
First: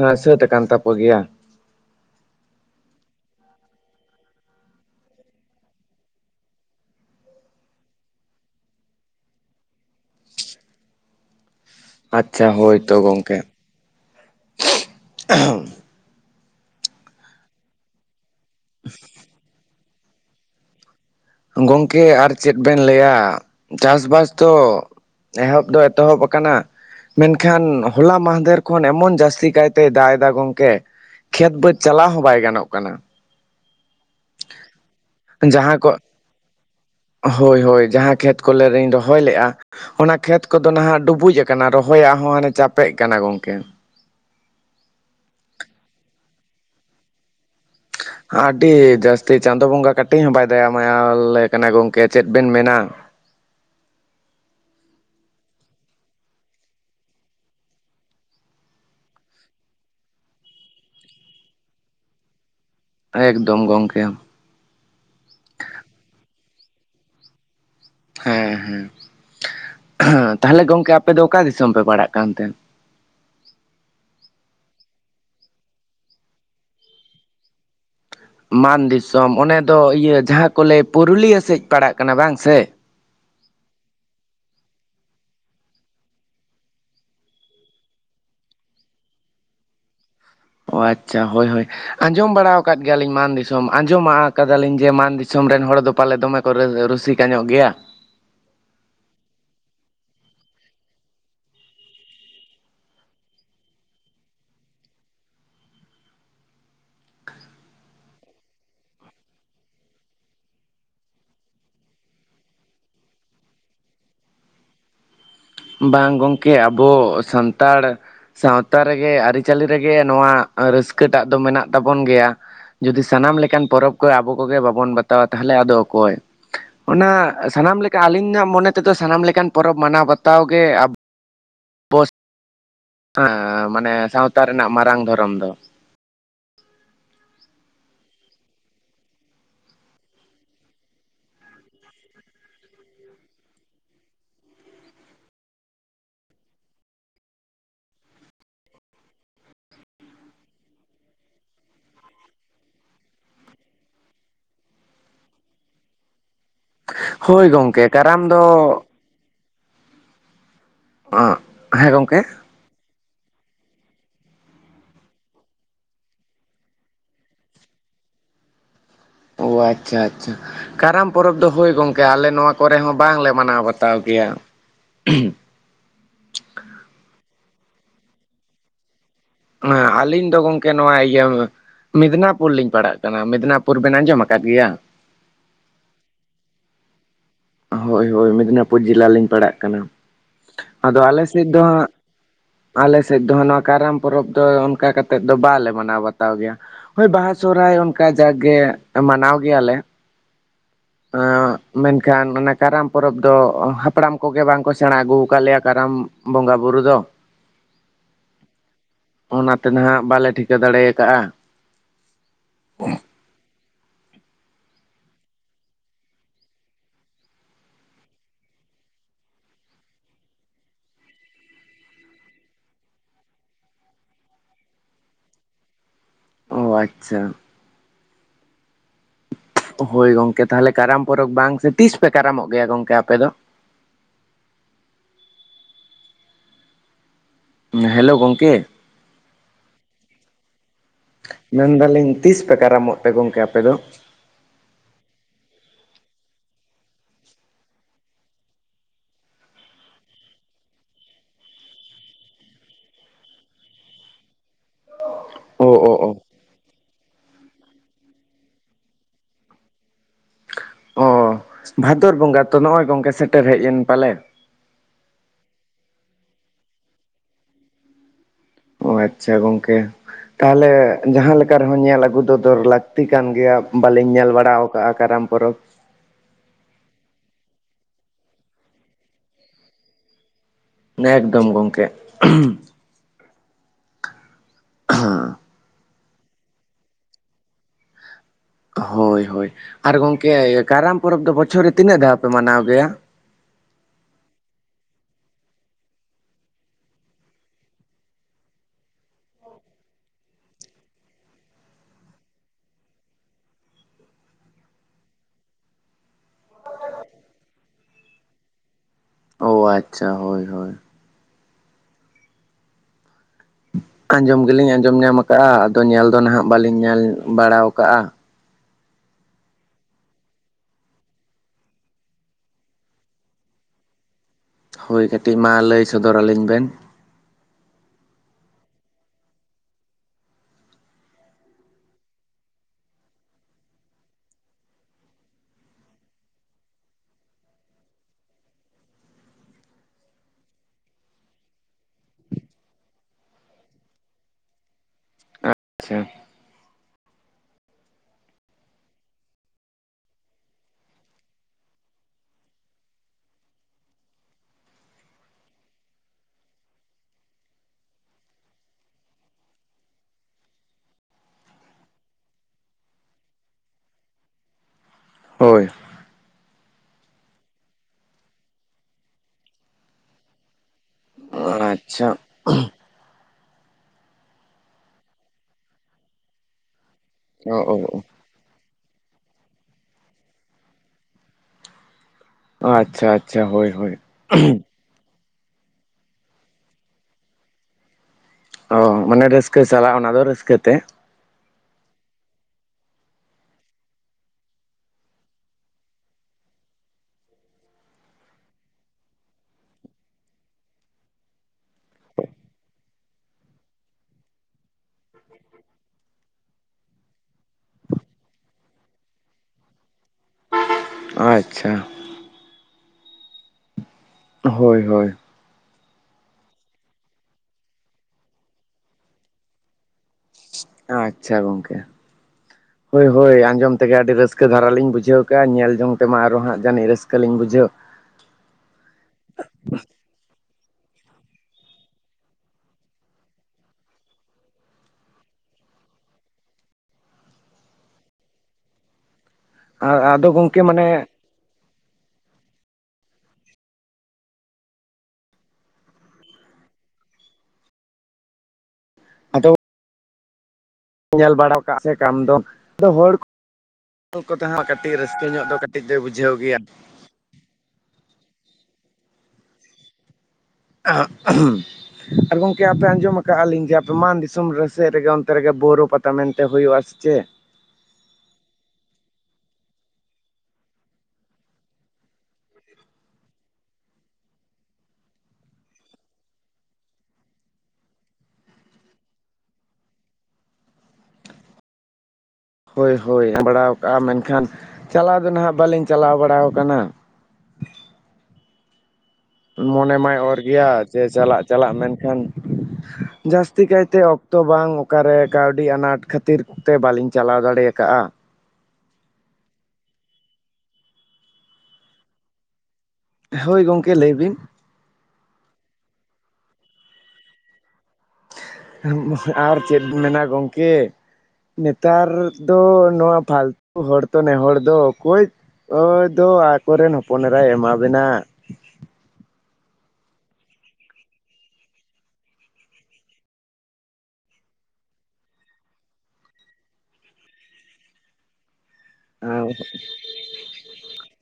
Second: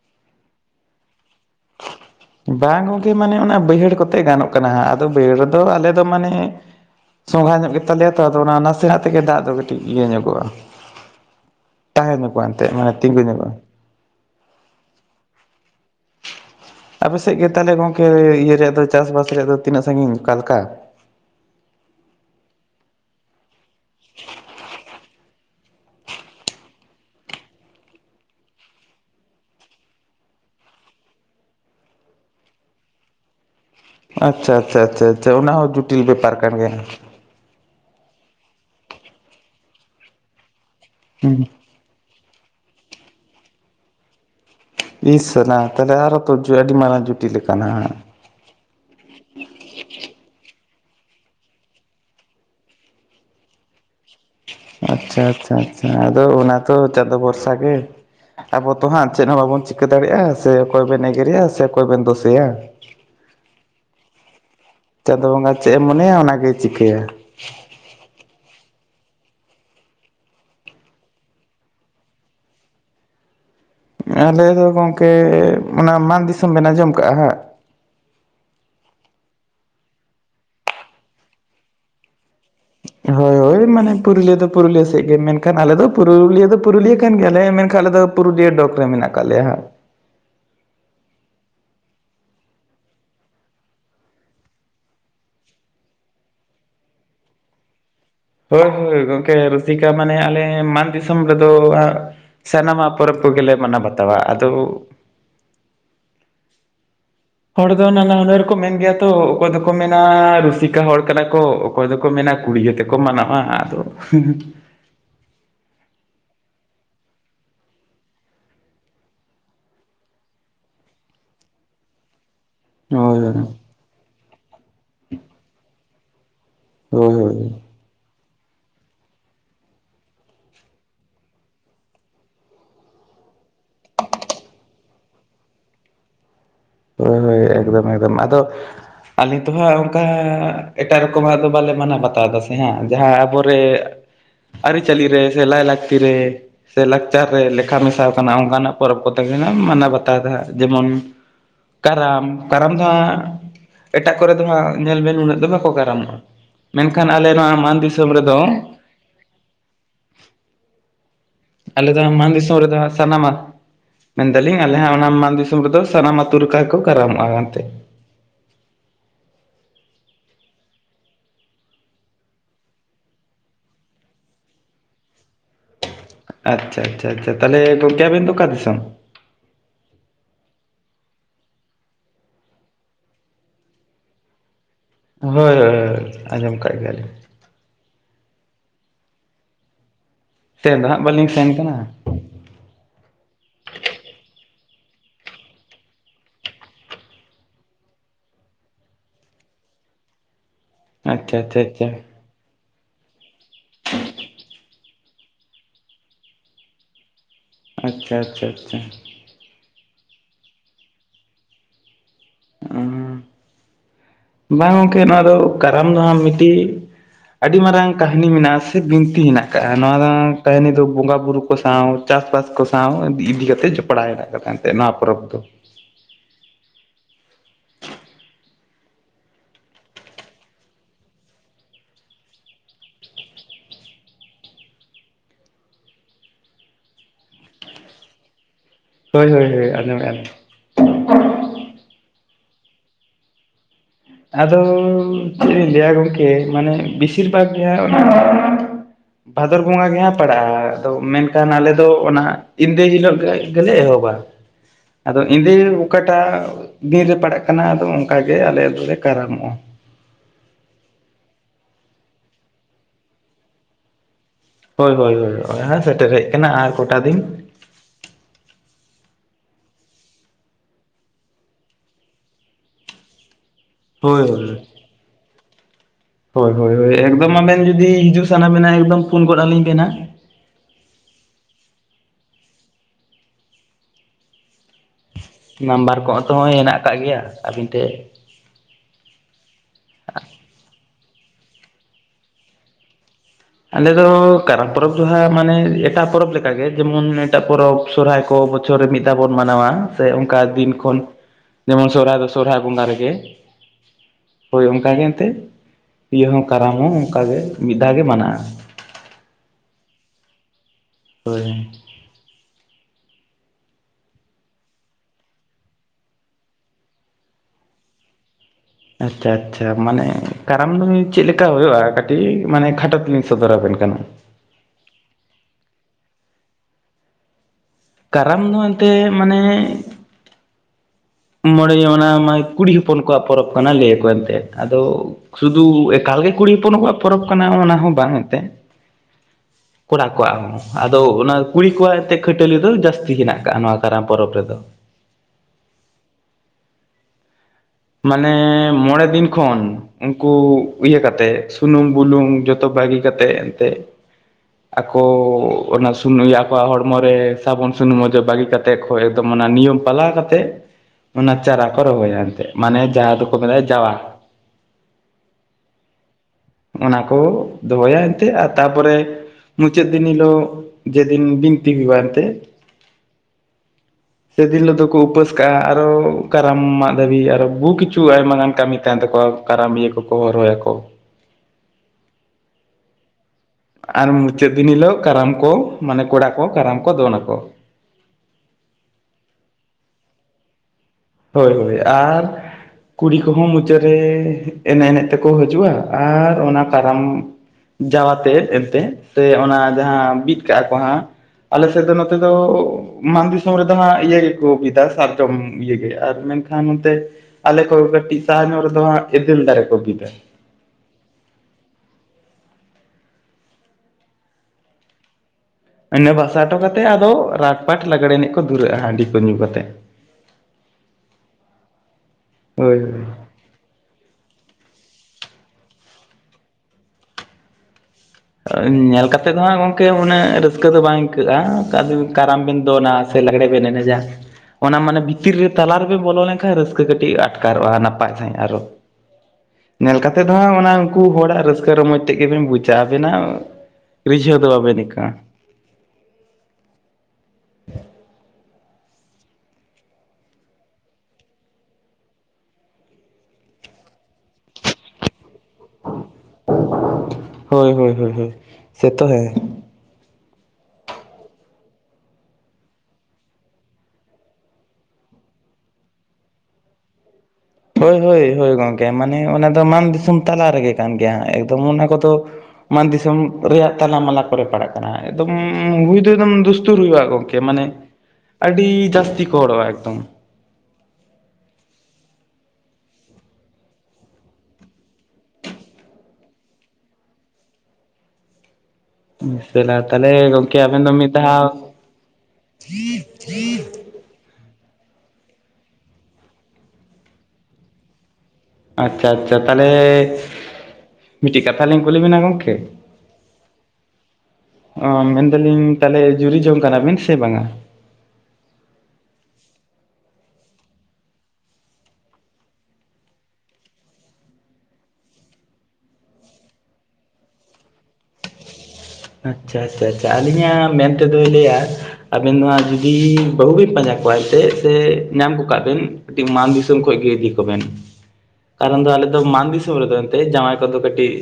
A: ᱦᱟᱸ ᱥᱟᱹᱛ ᱟᱠᱟᱱ ᱛᱟᱯᱚ ᱜᱮᱭᱟ ᱾ (inaudible)
B: ᱵᱟᱝ ᱜᱚᱝᱠᱮ ᱢᱟᱱᱮ ᱚᱱᱟ ᱵᱟᱹᱭᱦᱟᱹᱲ ᱠᱚᱛᱮ ᱜᱟᱱᱚᱜ ᱠᱟᱱᱟ ᱦᱟᱸᱜ ᱟᱫᱚ ᱵᱟᱹᱭᱟᱲ ᱨᱮᱫᱚ ᱟᱞᱮ ᱫᱚ ᱢᱟᱱᱮ ᱥᱚᱸᱜᱷᱟ ᱧᱚᱜ ᱜᱮ ᱛᱟᱞᱮᱭᱟ ᱛᱚ ᱟᱫᱚ ᱚᱱᱟ ᱱᱟᱥᱮᱱᱟᱜ ᱛᱮᱜᱮ ᱫᱟᱜ ᱫᱚ ᱠᱟᱹᱴᱤᱡ ᱤᱭᱟᱹ ᱧᱚᱜᱚᱜᱼᱟ ᱛᱟᱦᱮᱸ ᱧᱚᱜᱚᱜᱼᱟ
A: ᱟᱪᱪᱷᱟ
B: ᱮᱱᱛᱮᱫ ᱢᱟᱱᱮ
A: ᱦᱳᱭᱛᱚ
B: ᱛᱤᱸᱜᱩ
A: ᱜᱚᱝᱠᱮ ᱾
B: ᱧᱚᱜᱚᱜᱼᱟ ᱟᱯᱮ ᱥᱮᱫ ᱜᱮ ᱛᱟᱞᱦᱮ ᱜᱚᱝᱠᱮ ᱤᱭᱟᱹ ᱨᱮᱭᱟᱜ ᱫᱚ ᱪᱟᱥᱵᱟᱥ ᱨᱮᱭᱟᱜ ᱫᱚ ᱛᱤᱱᱟᱹᱜ ᱥᱟᱺᱜᱤᱧ ᱚᱠᱟ ᱞᱮᱠᱟ?
A: ᱜᱚᱝᱠᱮ ᱟᱨ ᱪᱮᱜ ᱵᱮᱱ ᱞᱟᱹᱭᱟ ᱪᱟᱥᱵᱟᱥ ᱛᱚ ᱮᱦᱚᱵ ᱫᱚ ᱮᱛᱚᱦᱚᱵ ᱟᱠᱟᱱᱟ ᱢᱮᱱᱠᱷᱟᱱ ᱦᱚᱞᱟ ᱢᱟᱫᱷᱮᱨ ᱠᱷᱚᱱ ᱮᱢᱚᱱ ᱡᱟᱹᱥᱛᱤ ᱠᱟᱭᱛᱮ ᱫᱟᱜ ᱮᱫᱟ ᱜᱚᱝᱠᱮ ᱠᱷᱮᱛ ᱵᱟᱹᱫᱽ ᱪᱟᱞᱟᱣ ᱦᱚᱸ ᱵᱟᱭ ᱜᱟᱱᱚᱜ ᱠᱟᱱᱟ ᱾
B: ᱟᱪᱪᱷᱟ ᱟᱪᱪᱷᱟ ᱟᱪᱪᱟᱷᱚ ᱚᱱᱟ ᱦᱚᱸ
A: ᱡᱟᱦᱟᱸ ᱠᱚ
B: ᱡᱚᱴᱤᱞ ᱵᱮᱯᱟᱨ ᱠᱟᱱ ᱜᱮᱭᱟ ᱾
A: ᱦᱳᱭ ᱦᱳᱭ ᱡᱟᱦᱟᱸ ᱠᱷᱮᱛ ᱠᱚᱞᱮ ᱨᱤᱧ ᱨᱚᱦᱚᱭ ᱞᱮᱜᱼᱟ ᱚᱱᱟ ᱠᱷᱮᱛ ᱠᱚᱫᱚ ᱱᱟᱦᱟᱜ ᱰᱩᱵᱩᱡ
B: ᱦᱩᱸ
A: ᱟᱠᱟᱱᱟ ᱨᱚᱦᱚᱭ ᱾ ᱦᱚᱦᱚᱭᱟᱜ ᱦᱚᱸ ᱦᱟᱱᱮ ᱪᱟᱯᱮᱜ ᱠᱟᱱᱟ ᱜᱚᱝᱠᱮ ᱾
B: ᱤᱥ ᱥᱟᱞᱟ ᱛᱟᱦᱞᱮ ᱟᱨ ᱦᱚᱛᱚ ᱟᱹᱰᱤ ᱢᱟᱨᱟᱝ ᱡᱩᱴᱤᱞ ᱠᱟᱱᱟ ᱦᱟᱸᱜ ᱾
A: ᱟᱹᱰᱤ ᱡᱟᱹᱥᱛᱤ ᱪᱟᱸᱫᱳ ᱵᱚᱸᱜᱟ ᱠᱟᱹᱴᱤᱡ ᱦᱚᱸ ᱵᱟᱭ ᱫᱟᱭᱟ ᱢᱟᱭᱟᱞᱮ ᱠᱟᱱᱟ ᱜᱚᱢᱠᱮ ᱪᱮᱫ ᱵᱮᱱ ᱢᱮᱱᱟ ᱾
B: ᱟᱪᱪᱷᱟ ᱟᱪᱪᱷᱟ ᱟᱪᱪᱷᱟ ᱟᱫᱚ ᱚᱱᱟ ᱛᱚ ᱪᱟᱸᱫᱚ ᱵᱷᱚᱨᱥᱟ ᱜᱮ ᱾ ᱟᱵᱚ ᱛᱚ ᱦᱟᱸᱜ ᱪᱮᱜ ᱦᱚᱸ ᱵᱟᱵᱚᱱ ᱪᱤᱠᱟᱹ ᱫᱟᱲᱮᱭᱟᱜᱼᱟ ᱥᱮ ᱚᱠᱚᱭ ᱵᱮᱱ ᱮᱜᱮᱨᱮᱭᱟ ᱥᱮ ᱚᱠᱚᱭ ᱵᱮᱱ ᱫᱳᱥᱮᱭᱟ
A: ᱮᱠᱫᱚᱢ ᱜᱚᱝᱠᱮ
B: ᱪᱟᱸᱫᱳ ᱵᱚᱸᱜᱟ ᱪᱮᱜ ᱮᱢ ᱢᱚᱱᱮᱭᱟ ᱚᱱᱟᱜᱮᱭ ᱪᱤᱠᱟᱹᱭᱟ ᱾
A: ᱦᱮᱸ ᱦᱮᱸ ᱛᱟᱦᱚᱞᱮ ᱜᱚᱝᱠᱮ ᱟᱯᱮ ᱫᱚ ᱚᱠᱟ ᱫᱤᱥᱚᱢ ᱯᱮ ᱯᱟᱲᱟᱜ ᱠᱟᱱ ᱛᱮ?
B: ᱟᱞᱮ ᱫᱚ ᱜᱚᱝᱠᱮ ᱚᱱᱟ ᱢᱟᱱ ᱫᱤᱥᱚᱢ ᱵᱮᱱ ᱟᱸᱡᱚᱢ ᱠᱟᱜᱼᱟ ᱦᱟᱸᱜ ᱾
A: ᱢᱟᱱ ᱫᱤᱥᱚᱢ ᱚᱱᱮ ᱫᱚ ᱤᱭᱟᱹ ᱡᱟᱦᱟᱸ ᱠᱚ ᱞᱮᱭᱟ ᱯᱩᱨᱩᱞᱤᱭᱟᱹ ᱥᱮᱫ ᱯᱟᱲᱟᱜ ᱠᱟᱱᱟ ᱵᱟᱝ ᱥᱮ?
B: ᱦᱳᱭ ᱢᱟᱱᱮ ᱯᱩᱨᱩᱞᱤᱭᱟᱹ ᱫᱚ ᱯᱩᱨᱩᱞᱤᱭᱟᱹ ᱥᱮᱫ ᱢᱮᱱᱠᱷᱟᱱ ᱟᱞᱮ ᱫᱚ ᱯᱩᱨᱩᱞᱤᱭᱟᱹ ᱫᱚ ᱯᱩᱨᱩᱞᱤᱭᱟᱹ ᱠᱟᱱ ᱜᱮᱭᱟᱞᱮ ᱢᱮᱱᱠᱷᱟᱱ ᱟᱞᱮ ᱫᱚ ᱯᱩᱨᱩᱞᱤᱭᱟᱹ ᱰᱚᱠ ᱨᱮ ᱢᱮᱱᱟᱜ ᱠᱟᱜ ᱞᱮᱭᱟ ᱦᱟᱸᱜ ᱾
A: ᱚ ᱟᱪᱪᱷᱟ ᱦᱳᱭ ᱦᱳᱭ ᱟᱸᱡᱚᱢ ᱵᱟᱲᱟ ᱟᱠᱟᱫ ᱜᱮᱭᱟᱞᱤᱧ ᱢᱟᱱ ᱫᱤᱥᱚᱢ ᱟᱸᱡᱚᱢ ᱟᱠᱟᱫᱟᱞᱤᱧ ᱡᱮ ᱢᱟᱱ ᱫᱤᱥᱚᱢ ᱨᱮᱱ ᱦᱚᱲ ᱫᱚ ᱯᱟᱞᱮ ᱫᱚᱢᱮ ᱠᱚᱨᱮ ᱨᱩᱥᱤᱠᱟ ᱧᱚᱜ ᱜᱮᱭᱟ ᱾
B: ᱦᱳᱭ ᱦᱳᱭ ᱜᱚᱢᱠᱮ ᱨᱩᱥᱤᱠᱟ ᱢᱟᱱᱮ ᱟᱞᱮ ᱢᱟᱱ ᱫᱤᱥᱚᱢ ᱨᱮᱫᱚ ᱥᱟᱱᱟᱢᱟ ᱯᱚᱨᱯ ᱠᱚ ᱜᱮᱞᱮ ᱢᱟᱱᱟ ᱵᱟᱛᱟᱣᱟ ᱟᱫᱚ
A: (inaudible)
B: ᱦᱚᱲ ᱫᱚ ᱱᱟᱱᱟ ᱦᱩᱱᱟᱹᱨ ᱠᱚ ᱢᱮᱱ ᱜᱮᱭᱟ ᱛᱚ ᱚᱠᱚᱭ ᱫᱚᱠᱚ ᱢᱮᱱᱟ ᱨᱩᱥᱤᱠᱟ ᱦᱚᱲ ᱠᱟᱱᱟ ᱠᱚ ᱚᱠᱚᱭ ᱫᱚᱠᱚ ᱢᱮᱱᱟ ᱠᱩᱲᱤ ᱛᱮᱠᱚ ᱢᱟᱱᱟᱣᱟ ᱟᱫᱚ ᱾
A: ᱵᱟᱝ ᱜᱚᱢᱠᱮ ᱟᱵᱚ ᱥᱟᱱᱛᱟᱲ ᱥᱟᱶᱛᱟ ᱨᱮᱜᱮ ᱟᱹᱨᱤᱪᱟᱹᱞᱤ ᱨᱮᱜᱮ ᱱᱚᱣᱟ ᱨᱟᱹᱥᱠᱟᱹ ᱴᱟᱜ ᱫᱚ ᱢᱮᱱᱟᱜ ᱛᱟᱵᱚᱱ ᱜᱮᱭᱟ ᱡᱩᱫᱤ
B: ᱦᱳᱭ ᱦᱳᱭ
A: ᱥᱟᱱᱟᱢ ᱞᱮᱠᱟᱱ ᱯᱚᱨᱚᱵᱽ ᱠᱚ ᱟᱵᱚ ᱠᱚᱜᱮ ᱵᱟᱵᱚᱱ ᱵᱟᱛᱟᱣᱟ ᱛᱟᱦᱚᱞᱮ ᱟᱫᱚ ᱚᱠᱚᱭ
B: ᱦᱳᱭ
A: ᱚᱱᱟ ᱥᱟᱱᱟᱢ ᱞᱮᱠᱟ ᱟᱹᱞᱤᱧᱟᱜ ᱢᱚᱱᱮ ᱛᱮᱫᱚ ᱥᱟᱱᱟᱢ ᱞᱮᱠᱟᱱ ᱯᱚᱨᱚᱵᱽ ᱢᱟᱱᱟᱣ ᱵᱟᱛᱟ (unintelligible) ᱦᱮᱸ ᱢᱟᱱᱮ ᱥᱟᱶᱛᱟ ᱨᱮᱱᱟᱜ ᱢᱟᱨᱟᱝ ᱫᱷᱚᱨᱚᱢ ᱫᱚ
B: ᱦᱳᱭ ᱦᱳᱭ ᱮᱠᱫᱚᱢ ᱮᱠᱫᱚᱢ ᱟᱫᱚ ᱟᱞᱮ ᱛᱚ ᱦᱟᱸᱜ ᱚᱱᱠᱟ ᱮᱴᱟᱜ ᱨᱚᱠᱚᱢᱟᱜ ᱫᱚ ᱵᱟᱞᱮ ᱢᱟᱱᱟᱣ ᱵᱟᱛᱟᱣ ᱫᱟ ᱥᱮ ᱦᱟᱸᱜ ᱡᱟᱦᱟᱸ ᱟᱵᱚ ᱨᱮ ᱟᱨᱤ ᱪᱟᱞᱤ ᱨᱮ ᱥᱮ ᱞᱟᱭ ᱞᱟᱠᱛᱤ ᱨᱮ ᱥᱮ ᱞᱟᱠᱪᱟᱨ ᱨᱮ ᱞᱮᱠᱷᱟ ᱢᱮᱥᱟ ᱟᱠᱟᱱᱟ ᱚᱱᱠᱟᱱᱟᱜ ᱯᱚᱨᱚᱵᱽ ᱠᱚᱛᱮ ᱜᱮ ᱢᱟᱱᱟᱣ ᱵᱟᱛᱟᱣ ᱠᱟᱱᱟ ᱡᱮᱢᱚᱱ ᱠᱟᱨᱟᱢ ᱠᱟᱨᱟᱢ ᱫᱚ ᱦᱟᱸᱜ ᱮᱴᱟᱜ ᱠᱚᱨᱮ ᱫᱚ ᱦᱟᱸᱜ ᱧᱮᱞ ᱵᱮᱱ ᱩᱱᱟᱹᱜ ᱫᱚ ᱵᱟᱠᱚ ᱠᱟᱨᱟᱢᱚᱜᱼᱟ ᱢᱮᱱᱠᱷᱟᱱ ᱟᱞᱮ
A: ᱦᱳᱭ
B: ᱱᱚᱣᱟ ᱢᱟᱱ
A: ᱜᱚᱝᱠᱮ
B: ᱫᱤᱥᱚᱢ
A: ᱠᱟᱨᱟᱢ
B: ᱨᱮᱫᱚ
A: ᱫᱚ ᱚ
B: ᱟᱞ ᱫᱚ ᱢᱟᱱ ᱫᱤᱥᱚᱢ ᱨᱮ ᱫᱚ ᱥᱟᱱᱟᱢᱟᱜ ᱢᱮᱱᱫᱟᱞᱤᱧ ᱟᱞᱮ ᱦᱟᱸᱜ ᱚᱱᱟ ᱢᱟᱱ ᱫᱤᱥᱚᱢ ᱨᱮᱫᱚ ᱥᱟᱱᱟᱢ ᱟᱹᱛᱩ ᱞᱮᱠᱟ ᱜᱮᱠᱚ ᱠᱟᱨᱟᱢᱚᱜᱼᱟ ᱢᱮᱱᱛᱮ
A: ᱚ ᱟᱪᱪᱷᱟ ᱟᱪᱪᱷᱟ ᱠᱟᱨᱟᱢ ᱯᱚᱨᱚᱵᱽ ᱫᱚ ᱦᱳᱭ ᱜᱚᱝᱠᱮ ᱟᱞᱮ ᱱᱚᱣᱟ ᱠᱚᱨᱮ ᱦᱚᱸ ᱵᱟᱝᱞᱮ ᱢᱟᱱᱟᱣ ᱵᱟᱛᱟᱣ ᱜᱮᱭᱟ
B: ᱟᱪᱪᱷᱟ ᱟᱪᱪᱷᱟ ᱟᱪᱪᱷᱟ ᱛᱟᱦᱚᱞᱮ ᱜᱚᱢᱠᱮ ᱟᱵᱮᱱ ᱫᱚ ᱚᱠᱟ ᱫᱤᱥᱚᱢ
A: ᱦᱮᱸ ᱟᱹᱞᱤᱧ ᱫᱚ ᱜᱚᱢᱠᱮ ᱱᱚᱣᱟ ᱤᱭᱟᱹ ᱢᱮᱫᱽᱱᱟᱯᱩᱨ ᱞᱤᱧ ᱯᱟᱲᱟᱜ ᱠᱟᱱᱟ ᱢᱮᱫᱽᱱᱟᱯᱩᱨ ᱵᱮᱱ ᱟᱸᱡᱚᱢ ᱟᱠᱟᱫ ᱜᱮᱭᱟ
B: ᱦᱳᱭ ᱦᱳᱭ ᱦᱳᱭ ᱟᱸᱡᱚᱢ ᱠᱟᱜ ᱜᱮᱭᱟᱞᱤᱧ
A: ᱦᱳᱭ ᱦᱳᱭ ᱢᱮᱫᱽᱱᱟᱯᱩᱨ ᱡᱮᱞᱟ ᱞᱤᱧ ᱯᱟᱲᱟᱜ ᱠᱟᱱᱟ
B: ᱥᱮᱱ ᱫᱚ
A: ᱟᱫᱚ
B: ᱦᱟᱸᱜ
A: ᱟᱞᱮ
B: ᱵᱟᱹᱞᱤᱧ
A: ᱥᱮᱫ
B: ᱥᱮᱱ
A: ᱫᱚ
B: ᱠᱟᱱᱟ
A: ᱦᱟᱸᱜ ᱟᱞᱮ ᱥᱮᱫ ᱫᱚ ᱱᱚᱣᱟ ᱠᱟᱨᱟᱢ ᱯᱚᱨᱚᱵᱽ ᱫᱚ ᱚᱱᱠᱟ ᱠᱟᱛᱮᱫ ᱫᱚ ᱵᱟᱞᱮ ᱢᱟᱱᱟᱣ ᱵᱟᱛᱟᱣ ᱜᱮᱭᱟ ᱦᱳᱭ ᱵᱟᱦᱟ ᱥᱚᱦᱨᱟᱭ ᱚᱱᱠᱟ ᱡᱟᱜᱠᱮ ᱢᱟᱱᱟᱣ ᱜᱮᱭᱟᱞᱮ
B: ᱟᱪᱪᱷᱟ ᱟᱪᱪᱷᱟ ᱟᱪᱪᱷᱟ
A: ᱠᱷᱟᱱ ᱚᱱᱟ ᱠᱟᱨᱟᱢ ᱯᱚᱨᱚᱵᱽ ᱫᱚ ᱦᱟᱯᱲᱟᱢ ᱠᱚᱜᱮ ᱵᱟᱝ ᱠᱚ ᱥᱮᱬᱟ ᱟᱹᱜᱩ ᱟᱠᱟᱫ ᱞᱮᱭᱟ ᱠᱟᱨᱟᱢ ᱵᱚᱸᱜᱟ ᱵᱩᱨᱩ ᱫᱚ
B: ᱟᱪᱪᱷᱟ ᱟᱪᱪᱷᱟ ᱟᱪᱪᱷᱟ
A: ᱚᱱᱟ ᱛᱮ ᱱᱟᱦᱟᱜ ᱵᱟᱞᱮ ᱴᱷᱤᱠᱟᱹ ᱫᱟᱲᱮ ᱠᱟᱜᱼᱟ
B: ᱵᱟᱝ ᱜᱚᱢᱠᱮ ᱱᱚᱣᱟ ᱫᱚ ᱠᱟᱨᱟᱢ ᱫᱚ ᱢᱤᱫᱴᱤᱡ ᱟᱹᱰᱤ ᱢᱟᱨᱟᱝ ᱠᱟᱦᱱᱤ ᱢᱮᱱᱟᱜᱼᱟ ᱥᱮ ᱵᱤᱱᱛᱤ ᱦᱮᱱᱟᱜ ᱟᱠᱟᱜᱼᱟ ᱱᱚᱣᱟ ᱠᱟᱦᱱᱤ ᱫᱚ ᱵᱚᱸᱜᱟ ᱵᱩᱨᱩ ᱠᱚ ᱥᱟᱶ ᱪᱟᱥ ᱵᱟᱥ ᱠᱚ ᱥᱟᱶ ᱤᱫᱤ ᱠᱟᱛᱮᱫ ᱡᱚᱯᱲᱟᱣ ᱦᱮᱱᱟᱜ ᱠᱚ ᱛᱟᱦᱮᱸᱫ ᱱᱚᱣᱟ ᱯᱚᱨᱚᱵᱽ ᱫᱚ
A: ᱚ ᱟᱪᱪᱷᱟ ᱦᱳᱭ ᱜᱚᱝᱠᱮ ᱛᱟᱦᱚᱞᱮ ᱠᱟᱨᱟᱢ ᱯᱚᱨᱚᱵᱽ ᱵᱟᱝ ᱥᱮ ᱛᱤᱥ ᱯᱮ ᱠᱟᱨᱟᱢᱚᱜ ᱜᱮᱭᱟ ᱜᱚᱝᱠᱮ ᱟᱯᱮ ᱫᱚ ᱦᱮᱞᱳ ᱜᱚᱝᱠᱮ
B: ᱦᱳᱭ ᱦᱳᱭ ᱦᱳᱭ ᱟᱸᱡᱚᱢᱮᱜᱼᱟᱞᱤᱧ
A: ᱢᱮᱱᱫᱟᱞᱤᱧ ᱛᱤᱥ ᱯᱮ ᱠᱟᱨᱟᱢᱚᱜ ᱛᱮ ᱜᱚᱢᱠᱮ ᱟᱯᱮ ᱫᱚ
B: ᱟᱫᱚ ᱪᱮᱫ ᱤᱧ ᱞᱟᱹᱭᱟ ᱜᱚᱢᱠᱮ ᱢᱟᱱᱮ ᱵᱮᱥᱤᱨ ᱵᱷᱟᱜᱽ ᱜᱮᱭᱟ ᱚᱱᱟ ᱵᱷᱟᱫᱚᱨ ᱵᱚᱸᱜᱟ ᱜᱮ ᱦᱟᱸᱜ ᱯᱟᱲᱟᱜᱼᱟ ᱟᱫᱚ ᱢᱮᱱᱠᱷᱟᱱ ᱟᱞᱮ ᱫᱚ ᱚᱱᱟ ᱮᱹᱱᱫᱮ ᱦᱤᱞᱳᱜ ᱜᱮ ᱜᱮᱞᱮ ᱦᱵᱟ ᱟᱫᱚ ᱫᱤ
A: ᱚ ᱚ ᱚ
B: ᱚᱠᱟᱴᱟᱜ ᱫᱤᱱ ᱨᱮ ᱯᱟᱲᱟᱜ ᱠᱟᱱᱟ ᱟᱫᱚ ᱚᱱᱠᱟ ᱜᱮ ᱟᱞᱮ ᱫᱚᱞᱮ ᱠᱟᱨᱟᱢᱚᱜ
A: ᱚ ᱵᱷᱟᱫᱚᱨ ᱵᱚᱸᱜᱟ ᱛᱚ ᱱᱚᱜᱼᱚᱭ ᱜᱚᱝᱠᱮ ᱥᱮᱴᱮᱨ ᱦᱮᱡ ᱮᱱ ᱯᱟᱞᱮ
B: ᱦᱳᱭ ᱦᱳᱭ ᱦᱳᱭ ᱱᱚᱜ-ᱚᱭ ᱦᱟᱸᱜ ᱥᱮᱴᱮᱨ ᱦᱮᱡ ᱟᱠᱟᱱᱟ ᱟᱨ ᱠᱚᱴᱟ ᱫᱤᱱ
A: ᱚ ᱟᱪᱪᱷᱟ ᱜᱚᱝᱠᱮ ᱛᱟᱦᱚᱞᱮ ᱡᱟᱦᱟᱸ ᱞᱮᱠᱟ ᱨᱮᱦᱚᱸ ᱧᱮᱞ ᱟᱹᱜᱩ ᱫᱚᱨ ᱞᱟᱹᱠᱛᱤ ᱠᱟᱱ ᱜᱮᱭᱟ ᱵᱟᱹᱞᱤᱧ
B: ᱦᱳᱭ
A: ᱧᱮᱞ ᱵᱟᱲᱟ
B: ᱦᱳᱭ
A: ᱟᱠᱟᱟᱜᱼᱟ ᱠᱟᱨᱟᱢ ᱯᱚᱨᱚᱵᱽ
B: ᱦᱳᱭ ᱦᱳᱭ ᱦᱳᱭ ᱮᱠᱫᱚᱢ ᱟᱵᱮᱱ ᱡᱩᱫᱤ ᱦᱤᱡᱩᱜ ᱥᱟᱱᱟ ᱵᱤᱱᱟ ᱮᱠᱫᱚᱢ ᱯᱷᱳᱱ ᱜᱚᱫ ᱟᱹᱞᱤᱧ ᱵᱤᱱ ᱦᱟᱸᱜ
A: ᱮᱠᱫᱚᱢ ᱜᱚᱢᱠᱮ (unintelligible)
B: ᱱᱟᱢᱵᱟᱨ ᱠᱚᱸᱜ ᱛᱚ ᱦᱚᱸᱭ ᱦᱮᱱᱟᱜ ᱟᱠᱟᱫ ᱜᱮᱭᱟ ᱟᱵᱤᱱ ᱴᱷᱮᱡ
A: ᱦᱳᱭ ᱦᱳᱭ ᱟᱨ ᱜᱚᱢᱠᱮ ᱠᱟᱨᱟᱢ ᱯᱚᱨᱚᱵᱽ ᱫᱚ ᱵᱚᱪᱷᱚᱨ ᱨᱮ ᱛᱤᱱᱟᱹᱜ ᱫᱷᱟᱣ ᱯᱮ ᱢᱟᱱᱟᱣ ᱜᱮᱭᱟ?
B: ᱟᱞᱮ ᱫᱚ ᱠᱟᱨᱟᱢ ᱯᱚᱨᱚᱵᱽ ᱫᱚ ᱦᱟᱸᱜ ᱢᱟᱱᱮ ᱮᱴᱟᱜ ᱯᱚᱨᱚᱵᱽ ᱞᱮᱠᱟᱜᱮ ᱡᱮᱢᱚᱱ ᱮᱴᱟᱜ ᱯᱚᱨᱚᱵᱽ ᱥᱚᱨᱦᱟᱭ ᱠᱚ, ᱵᱚᱪᱷᱚᱨ ᱨᱮ ᱢᱤᱫ ᱫᱷᱟᱣ ᱵᱚᱱ ᱢᱟᱱᱟᱣᱟ ᱥᱮ ᱚᱱᱠᱟ ᱫᱤᱱ ᱠᱷᱚᱱ, ᱡᱮᱢᱚᱱ ᱥᱚᱦᱨᱟᱭ ᱫᱚ ᱥᱚᱦᱨᱟᱭ ᱵᱚᱸᱜᱟ ᱨᱮᱜᱮ, ᱦᱳᱭ ᱚᱱᱠᱟ ᱜᱮ ᱮᱱᱛᱮᱫ ᱤᱭᱟᱹ ᱦᱚᱸ ᱠᱟᱨᱟᱢ ᱦᱚᱸ ᱚᱱᱠᱟᱜᱮ ᱢᱤᱫ ᱫᱷᱟᱣ ᱜᱮ ᱢᱟᱱᱟᱜᱼᱟ᱾
A: ᱳ ᱟᱪᱪᱷᱟ ᱦᱳᱭ ᱦᱳᱭ᱾
B: ᱦᱳᱭ
A: ᱟᱸᱡᱚᱢ ᱜᱮᱞᱤᱧ ᱟᱸᱡᱚᱢ ᱧᱟᱢᱟ ᱟᱠᱟᱜᱼᱟ ᱟᱫᱚ ᱧᱮᱞ ᱫᱚ ᱱᱟᱦᱟᱜ ᱵᱟᱞᱤᱧ ᱧᱮᱞ ᱵᱟᱲᱟᱣ ᱠᱟᱜᱼᱟ᱾
B: ᱟᱪᱪᱷᱟ ᱟᱪᱪᱷᱟ ᱢᱟᱱᱮ ᱠᱟᱨᱟᱢ ᱫᱚ ᱪᱮᱜ ᱞᱮᱠᱟ ᱦᱩᱭᱩᱜᱼᱟ ᱠᱟᱹᱴᱤᱡ ᱢᱟᱱᱮ ᱠᱷᱟᱴᱚ ᱛᱮᱞᱤᱧ ᱥᱚᱫᱚᱨ ᱟᱵᱮᱱ ᱠᱟᱱᱟ᱾
A: ᱦᱳᱭ ᱠᱟᱹᱴᱤᱡ ᱢᱟ ᱞᱟᱹᱭ ᱥᱚᱫᱚᱨᱞᱤᱧ ᱵᱮᱱ᱾
B: ᱠᱟᱨᱟᱢ ᱫᱚ ᱮᱱᱛᱮᱜ ᱢᱟᱱᱮ ᱢᱚᱬᱮ ᱚᱱᱟ ᱠᱩᱲᱤ ᱦᱚᱯᱚᱱ ᱠᱚᱣᱟᱜ ᱯᱚᱨᱚᱵᱽ ᱠᱟᱱᱟ ᱞᱟᱹᱭᱟᱠᱚ ᱮᱱᱛᱮ ᱟᱫᱚ᱾ ᱥᱩᱫᱩ ᱮᱠᱟᱞ ᱜᱮ ᱠᱩᱲᱤ ᱦᱚᱯᱚᱱ ᱠᱚᱣᱟᱜ ᱯᱚᱨᱚᱵᱽ ᱠᱟᱱᱟ ᱚᱱᱟ ᱦᱚᱸ ᱵᱟᱝ ᱮᱱᱛᱮᱜ
A: (inaudible)
B: ᱠᱚᱲᱟ ᱠᱚᱣᱟᱜ ᱦᱚᱸ ᱟᱫᱚ ᱚᱱᱟ ᱠᱩᱲᱤ ᱠᱚᱣᱟᱜ ᱮᱱᱛᱜ ᱠᱷᱟᱹᱴᱟᱹᱞᱤ ᱫᱚ ᱡᱟᱹᱥᱛᱤ ᱦᱮᱱᱟᱜ ᱠᱟᱜᱼᱟ ᱱᱚᱣᱟ ᱠᱟᱨᱟᱢ ᱯᱚᱨᱚᱵᱽ ᱨᱮᱫᱚ,
A: ᱟᱪᱪᱷᱟ,
B: ᱢᱟᱱᱮ ᱢᱚᱬᱮ ᱫᱤᱱ ᱠᱷᱚᱱ ᱩᱱᱠᱩ ᱤᱭᱟᱹ ᱠᱟᱛᱮᱜ ᱥᱩᱱᱩᱢ ᱵᱩᱞᱩᱝ ᱡᱚᱛᱚ ᱵᱟᱹᱜᱤ ᱠᱟᱛᱮᱫ ᱮᱱᱛᱮ,
A: (inaudible)
B: ᱟᱠᱚ ᱚᱱᱟ ᱥᱩᱱᱩᱢ ᱟᱠᱚᱣᱟᱜ ᱦᱚᱲᱢᱚᱨ ᱨᱮ ᱥᱟᱵᱚᱱ ᱥᱩᱱᱩᱢ ᱢᱚᱡᱮ ᱵᱟᱹᱜᱤ ᱠᱟᱛᱮᱜ ᱦᱳᱭ ᱮᱠᱫᱚᱢ ᱚᱱᱟ ᱱᱤᱭᱚᱢ ᱯᱟᱞᱟ ᱠᱟᱛᱮᱜ ᱚᱱᱟ ᱪᱟᱨᱟ ᱠᱚ ᱨᱚᱦᱚᱭᱟ ᱮᱱᱛᱮᱫ᱾ ᱢᱟᱱᱮ ᱡᱟᱦᱟᱸ ᱫᱚᱠᱚ ᱢᱮᱛᱟᱜᱼᱟ ᱡᱟᱣᱟ,
A: ᱦᱳᱭ,
B: ᱚᱱᱟ ᱠᱚ ᱫᱚᱦᱚᱭᱟ ᱮᱱᱛᱮᱜ ᱟᱨ ᱛᱟᱨᱯᱚᱨᱮ, ᱢᱩᱪᱟᱹᱜ ᱫᱤᱱ ᱦᱤᱞᱳᱜ ᱡᱮᱫᱤᱱ ᱵᱤᱱᱛᱤ ᱦᱩᱭᱩᱜᱼᱟ
A: ᱟᱪᱪᱷᱟ
B: ᱮᱱᱛᱮ, ᱥᱮ ᱫᱤᱱ ᱦᱤᱞᱳᱜ ᱫᱚ ᱠᱚ ᱩᱯᱟᱹᱥ ᱠᱟᱜᱼᱟ ᱟᱨᱦᱚᱸ ᱠᱟᱨᱟᱢ ᱢᱟᱜ ᱫᱷᱟᱹᱵᱤᱡ, ᱵᱩᱦᱩ ᱠᱤᱪᱷᱩ
A: ᱚ
B: ᱟᱭᱢᱟ ᱜᱟᱱ ᱠᱟᱹᱢᱤ ᱛᱟᱦᱮᱱ ᱛᱟᱠᱚᱣᱟ ᱠᱟᱨᱟᱢ ᱤᱭᱟᱹ ᱠᱚᱠᱚ ᱦᱚᱨᱦᱚᱭᱟᱠᱚ,
A: ᱚ ᱟᱪᱪᱷᱟ ᱟᱪᱪᱷᱟ, ᱦᱳᱭ ᱦᱳᱭ
B: ᱟᱨ ᱢᱩᱪᱟᱹᱜ ᱫᱤᱱ ᱦᱤᱞᱳᱜ ᱠᱟᱨᱟᱢ ᱠᱚ ᱢᱟᱱᱮ ᱠᱚᱲᱟ ᱠᱚ ᱠᱟᱨᱟᱢ ᱠᱚ ᱫᱚᱱ ᱟᱠᱚ,
A: ᱚ ᱢᱟᱱᱮ ᱨᱟᱹᱥᱠᱟᱹ ᱥᱟᱞᱟᱜ ᱚᱱᱟ ᱫᱚ ᱨᱟᱹᱥᱠᱟᱹ ᱛᱮ,
B: ᱦᱳᱭ ᱦᱳᱭ ᱟᱨ, ᱠᱩᱲᱤ ᱠᱚᱦᱚᱸ ᱢᱩᱪᱟᱹᱫ ᱨᱮ ᱮᱱᱮᱡ ᱮᱱᱮᱡ ᱛᱮᱠᱚ ᱦᱤᱡᱩᱜᱼᱟ ᱟᱨ ᱚᱱᱟ ᱠᱟᱨᱟᱢ ᱡᱟᱣᱟᱛᱮ ᱮᱱᱛᱮᱜ ᱥᱮ ᱚᱱᱟ ᱡᱟᱦᱟᱸ ᱵᱤᱫ ᱠᱟᱜᱼᱟ ᱠᱚ ᱦᱟᱸᱜ, ᱟᱞᱮᱥᱮᱫ ᱫᱚ ᱱᱚᱛᱮ ᱫᱚ ᱢᱟᱱ ᱫᱤᱥᱚᱢ ᱨᱮᱫᱚ ᱦᱟᱸᱜ ᱤᱭᱟᱹ ᱜᱮᱠᱚ ᱵᱤᱫᱟ ᱥᱟᱨᱡᱚᱢ ᱤᱭᱟᱹ ᱜᱮ, ᱟᱨ ᱢᱮᱱᱠᱷᱟᱱ ᱱᱚᱛᱮ ᱟᱞᱮ ᱠᱷᱚᱡ ᱦᱚᱸ ᱠᱟᱹᱴᱤᱡ ᱥᱟᱦᱟ ᱧᱚᱜ ᱨᱮᱫᱚ ᱦᱟᱸᱜ ᱮᱫᱮᱞ ᱫᱟᱨᱮ ᱠᱚ ᱵᱤᱫᱟ,
A: ᱟᱪᱪᱷᱟ, ᱦᱳᱭ ᱦᱳᱭ,
B: ᱤᱱᱟᱹ ᱵᱟᱷᱟᱥᱟᱣ ᱴᱚ ᱠᱟᱛᱮᱜ ᱟᱫᱚ ᱨᱟᱴ ᱯᱟᱴ ᱞᱟᱜᱽᱲᱮ ᱮᱱᱮᱡ ᱠᱚ ᱫᱷᱩᱨᱟᱹᱜᱼᱟ ᱦᱟᱺᱰᱤ ᱠᱚ ᱧᱩ ᱠᱟᱛᱮᱫ,
A: ᱟᱪᱪᱷᱟ ᱜᱚᱝᱠᱮ, ᱦᱳᱭ᱾ ᱦᱳᱭ ᱟᱸᱡᱚᱢ ᱛᱮᱜᱮ ᱟᱹᱰᱤ ᱨᱟᱹᱥᱠᱟᱹ ᱫᱷᱟᱨᱟ ᱞᱤᱧᱩᱡᱷᱟᱹᱣ ᱠᱮᱜᱼᱟ ᱧᱮᱞ ᱡᱚᱝ ᱛᱮᱢᱟ ᱟᱨᱚ ᱦᱟᱸᱜ ᱡᱟᱹᱱᱤᱡ ᱨᱟᱹᱥᱠᱟᱹᱞᱤᱧ ᱵᱩᱡᱷᱟᱹᱣ। ᱟᱨ
B: ᱧᱮᱞ ᱠᱟᱛᱮᱜ ᱫᱚ ᱦᱟᱸᱜ ᱜᱚᱝᱠᱮ ᱩᱱᱟᱹᱜ ᱨᱟᱹᱥᱠᱟᱹ। ᱠᱟᱹ ᱫᱚ ᱵᱟᱝ ᱟᱹᱭᱠᱟᱹᱜᱼᱟ ᱠᱟᱨᱟᱢ ᱵᱮᱱ ᱫᱚᱱᱟ ᱥᱮ ᱞᱟᱜᱽᱲᱮ ᱵᱮᱱ ᱮᱱᱮᱡᱟ। ᱚᱱᱟ ᱢᱟᱱᱮ ᱵᱷᱤᱛᱤᱨ ᱨᱮ ᱛᱟᱞᱟ ᱨᱮᱵᱮ ᱵᱚᱞᱚ ᱞᱮᱱᱠᱷᱟᱱ ᱨᱟᱹᱥᱠᱟᱹ ᱠᱟᱹᱴᱤᱡ ᱟᱴᱠᱟᱨᱚᱜᱼᱟ ᱱᱟᱯᱟᱭ ᱥᱟᱺᱦᱤᱡ ᱟᱨᱚ।
A: (inaudible)
B: ᱧᱮᱞ ᱠᱟᱛᱮᱫ
A: ᱟᱫᱚ
B: ᱫᱚ ᱦᱟᱜ
A: ᱜᱚᱝᱠᱮ
B: ᱚᱱᱟ
A: ᱢᱟᱱᱮ
B: ᱩᱱᱠᱩ ᱦᱚᱲᱟᱜ ᱨᱟᱹᱥᱠᱟᱹ। ᱨᱟᱹᱥᱠᱟᱹ ᱨᱚᱢᱚᱡᱽ ᱛᱮ ᱜᱮᱵᱤᱱ ᱵᱩᱡᱷ ᱟᱵᱮᱱᱟᱜ ᱨᱤᱡᱷᱟᱹᱣ ᱫᱚ ᱵᱟᱵᱮᱱ ᱟᱹᱭᱠᱟᱹᱼᱟ।
A: ᱟᱫᱚ, ᱧᱮᱞ ᱵᱟᱲᱟ ᱠᱟᱜ ᱥᱮ ᱠᱟᱢ ᱫᱚ ᱟᱫᱚ ᱦᱚᱲ। ᱠᱚᱛᱮᱦᱚᱸ ᱠᱟᱹᱴᱤᱡ ᱨᱟᱹᱥᱠᱟᱹ ᱧᱚᱜ ᱫᱚ ᱠᱟᱹᱴᱤᱡ ᱫᱚᱭ ᱵᱩᱡᱷᱟᱹᱣ ᱜᱮᱭᱟ।
B: ᱦᱳᱭ ᱦᱳᱭ ᱦᱳᱭ ᱦᱳᱭ ᱥᱮᱛᱚ ᱦᱮᱸ।
A: ᱟᱨ ᱜᱚᱢᱠᱮ ᱟᱯᱮ ᱟᱸᱡᱚᱢ ᱟᱠᱟᱜᱼᱟ ᱞᱤᱧ ᱡᱮ ᱟᱯᱮ ᱢᱟᱱ ᱫᱤᱥᱚᱢ ᱨᱮ ᱥᱮᱫ ᱨᱮᱜᱮ ᱚᱱᱛᱮ ᱨᱮᱜᱮ ᱵᱳᱨᱳ ᱯᱟᱛᱟ ᱢᱮᱱᱛᱮ ᱦᱩᱭᱩᱜᱼᱟ ᱥᱮ ᱪᱮᱫ।
B: ᱦᱳᱭ ᱦᱳᱭ ᱦᱳᱭ ᱜᱚᱢᱠᱮ ᱢᱟᱱᱮ ᱚᱱᱟ ᱫᱚ ᱢᱟᱱ ᱫᱤᱥᱚᱢ ᱛᱟᱞᱟ ᱨᱮᱜᱮ ᱠᱟᱱ ᱜᱮᱭᱟ ᱮᱠᱫᱚᱢ ᱚᱱᱟ ᱠᱚᱫᱚ। ᱢᱟᱱ ᱫᱤᱥᱚᱢ ᱨᱮᱭᱟᱜ ᱛᱟᱞᱟ ᱢᱟᱞᱟ ᱠᱚᱨᱮ ᱯᱟᱲᱟᱜ ᱠᱟᱱᱟ ᱮᱠᱫᱚᱢ ᱦᱩᱭ ᱫᱚ ᱮᱠᱫᱚᱢ ᱫᱩᱥᱛᱩᱨ ᱦᱩᱭᱩᱜᱼᱟ ᱜᱚᱢᱠᱮ। ᱛᱮ ᱢᱟᱱᱮ ᱟᱹᱰᱤ ᱡᱟᱹᱥᱛᱤ ᱠᱚ ᱦᱚᱲᱚᱜᱼᱟ ᱮᱠᱫᱚᱢ।
A: ᱦᱳᱭ ᱦᱳᱭ ᱮᱢ ᱵᱟᱲᱟ ᱠᱟᱜᱼᱟ ᱢᱮᱱᱠᱷᱟᱱ ᱪᱟᱞᱟᱣ ᱫᱚ ᱱᱟᱦᱟᱜ ᱵᱟᱹᱞᱤᱧ ᱪᱟᱞᱟᱣ ᱵᱟᱲᱟ ᱟᱠᱟᱱᱟ।
B: ᱫᱮᱞᱟ
A: ᱢᱚᱱᱮ
B: ᱛᱟᱦᱚᱞᱮ
A: ᱢᱟᱭ ᱚᱨ
B: ᱜᱚᱝᱠᱮ
A: ᱜᱮᱭᱟ
B: ᱟᱵᱮᱱ ᱫᱚ
A: ᱡᱮ
B: ᱢᱤᱫ
A: ᱪᱟᱞᱟᱜ
B: ᱫᱷᱟᱣ
A: ᱪᱟᱞᱟᱜ ᱢᱮᱱᱠᱷᱟᱱ। ᱡᱟᱹᱥᱛᱤ ᱠᱟᱭᱛᱮ ᱛᱚ ᱵᱟᱝ ᱚᱠᱟᱨᱮ ᱠᱟᱹᱣᱰᱤ ᱟᱱᱟᱴ ᱠᱷᱟᱹᱛᱤᱨ ᱛᱮ ᱵᱟᱞᱤᱧ ᱪᱟᱞᱟᱣ ᱫᱟᱲᱮ ᱟᱠᱟᱜᱼᱟ।
B: ᱟᱪᱪᱷᱟ ᱟᱪᱪᱷᱟ ᱛᱟᱦᱚᱞᱮ ᱢᱤᱫᱴᱤᱡ ᱠᱟᱛᱷᱟ ᱞᱤᱧ ᱠᱩᱞᱤ ᱵᱮᱱᱟ ᱜᱚᱢᱠᱮ?
A: ᱦᱳᱭ ᱜᱚᱢᱠᱮ ᱞᱟᱹᱭ ᱵᱤᱱ
B: ᱚ ᱢᱮᱱᱫᱟᱞᱤᱧ ᱛᱟᱦᱚᱞᱮ ᱡᱩᱨᱤ ᱡᱚᱝ ᱠᱟᱱᱟᱵᱤᱱ ᱥᱮ ᱵᱟᱝᱟ।
A: ᱟᱨ ᱪᱮᱫ ᱢᱮᱱᱟ ᱜᱚᱢᱠᱮ ᱱᱮᱛᱟᱨ ᱫᱚ ᱱᱚᱣᱟ ᱯᱷᱟᱞᱛᱩ ᱦᱚᱲ ᱛᱚ ᱱᱮᱦᱚᱲ ᱫᱚ ᱚᱠᱚᱭ। ᱚᱳᱭ ᱫᱚ ᱟᱠᱚᱨᱮᱱ ᱦᱚᱯᱚᱱ ᱮᱨᱟᱭ ᱮᱢᱟᱵᱮᱱᱟ
B: ᱟᱪᱪᱷᱟ ᱟᱪᱪᱷᱟ ᱟᱹᱞᱤᱧᱟᱜ ᱢᱮᱱ ᱛᱮᱫᱚᱭ ᱞᱟᱹᱭᱟ। ᱟᱵᱮᱱ ᱱᱚᱣᱟ ᱡᱩᱫᱤ ᱵᱟᱹᱦᱩ ᱵᱮᱱ ᱯᱟᱸᱡᱟ ᱠᱚᱣᱟ ᱮᱱᱛᱮᱫ ᱥᱮ ᱧᱟᱢ ᱠᱚ ᱠᱟᱜ ᱵᱮᱱ ᱠᱟᱹᱴᱤᱡ ᱢᱟᱱ ᱫᱤᱥᱚᱢ ᱠᱷᱚᱱ ᱜᱮ ᱤᱫᱤ ᱠᱚᱵᱮᱱ ᱠᱟᱨᱚᱱ ᱫᱚ ᱟᱞᱮ ᱟ ᱢᱟᱱ ᱫᱤᱥᱚᱢ ᱨᱮᱫᱚ ᱮᱱᱛᱮ ᱡᱟᱶᱟᱭ ᱠᱚᱫᱚ ᱠᱟᱹᱴᱤᱡ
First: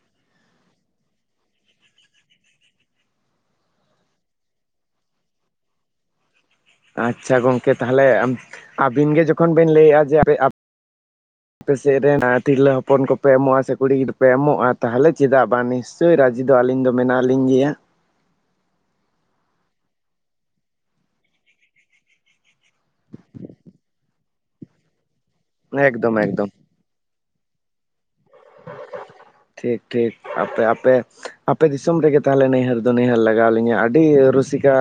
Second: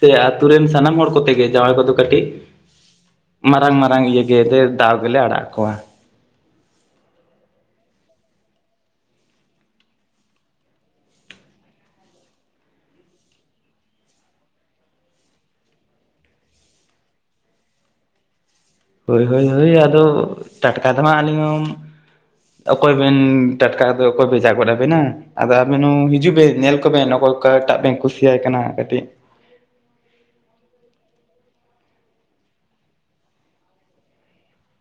B: ᱥᱮ ᱟᱛᱳ ᱨᱮᱱ ᱥᱟᱱᱟᱢ ᱦᱚᱲ ᱠᱚᱛᱮ ᱜᱮ ᱡᱟᱶᱟᱭ ᱠᱚᱫᱚ ᱠᱟᱹᱴᱤᱡ ᱢᱟᱨᱟᱝ ᱢᱟᱨᱟᱝ ᱤᱭᱟᱹ ᱜᱮ ᱫᱟᱣ ᱜᱮᱞᱮ ᱟᱲᱟᱜ ᱠᱚᱣᱟ।
A: ᱟᱪᱪᱷᱟ ᱜᱚᱢᱠᱮ ᱛᱟᱦᱞᱮ ᱟᱹᱵᱤᱱ ᱜᱮ ᱡᱚᱠᱷᱚᱱ ᱵᱤᱱ ᱞᱟᱹᱭᱮᱜᱼᱟ ᱡᱮ ᱟᱯᱮ ᱥᱮᱫ ᱨᱮᱱ ᱛᱤᱨᱞᱟᱹ ᱦᱚᱯᱚᱱ ᱠᱚᱯᱮ ᱮᱢᱚᱜᱼᱟ ᱥᱮ ᱠᱩᱲᱤ ᱜᱤᱫᱽᱨᱟᱹ ᱯᱮ ᱮᱢᱚᱜᱼᱟ ᱛᱟᱦᱚᱞᱮ ᱪᱮᱫᱟᱜ ᱵᱟᱝ ᱱᱤᱥ ᱪᱳᱭ ᱨᱟᱡᱤ ᱫᱚ ᱟᱹᱞᱤᱧ ᱫᱚ ᱢᱮᱱᱟᱜ ᱞᱤᱧ ᱜᱮᱭᱟ।
B: ᱦᱳᱭ ᱦᱳᱭ ᱦᱳᱭ ᱟᱫᱚ ᱴᱟᱴᱠᱟ ᱫᱚ ᱦᱟᱜ ᱟᱹᱞᱤᱧ ᱦᱚᱸ ᱠᱚᱭ ᱵᱤᱱ ᱴᱟᱴᱠᱟ ᱚᱠᱚᱭ ᱵᱷᱮᱡᱟ ᱜᱚᱱ ᱟᱵᱤᱱᱟ। ᱟᱫᱚ ᱟᱵᱮᱱ ᱦᱚᱸ
A: ᱮᱠᱫᱚᱢ
B: ᱦᱤᱡᱩᱜ
A: ᱮᱠᱫᱚᱢ
B: ᱵᱮᱱ ᱧᱮᱞ ᱠᱚᱵᱮᱱ ᱚᱠᱚᱭ ᱚᱠᱟᱴᱟᱜ ᱵᱮᱱ ᱠᱩᱥᱤᱭᱟᱭ ᱠᱟᱱᱟ ᱠᱟᱹᱴᱤᱡ।
A: ᱴᱷᱤᱠ ᱴᱷᱤᱠ ᱟᱯᱮ ᱟᱯᱮ ᱟᱯᱮ ᱫᱤᱥᱚᱢ ᱨᱮᱜᱮ ᱛᱟᱦᱚᱞᱮ ᱱᱟᱹᱭᱦᱟᱨ ᱫᱚ ᱱᱟ. ᱭᱦᱟᱨ ᱞᱟᱜᱟᱣ ᱞᱤᱧᱟᱹ ᱟᱹᱰᱤ ᱨᱩᱥᱤᱠᱟ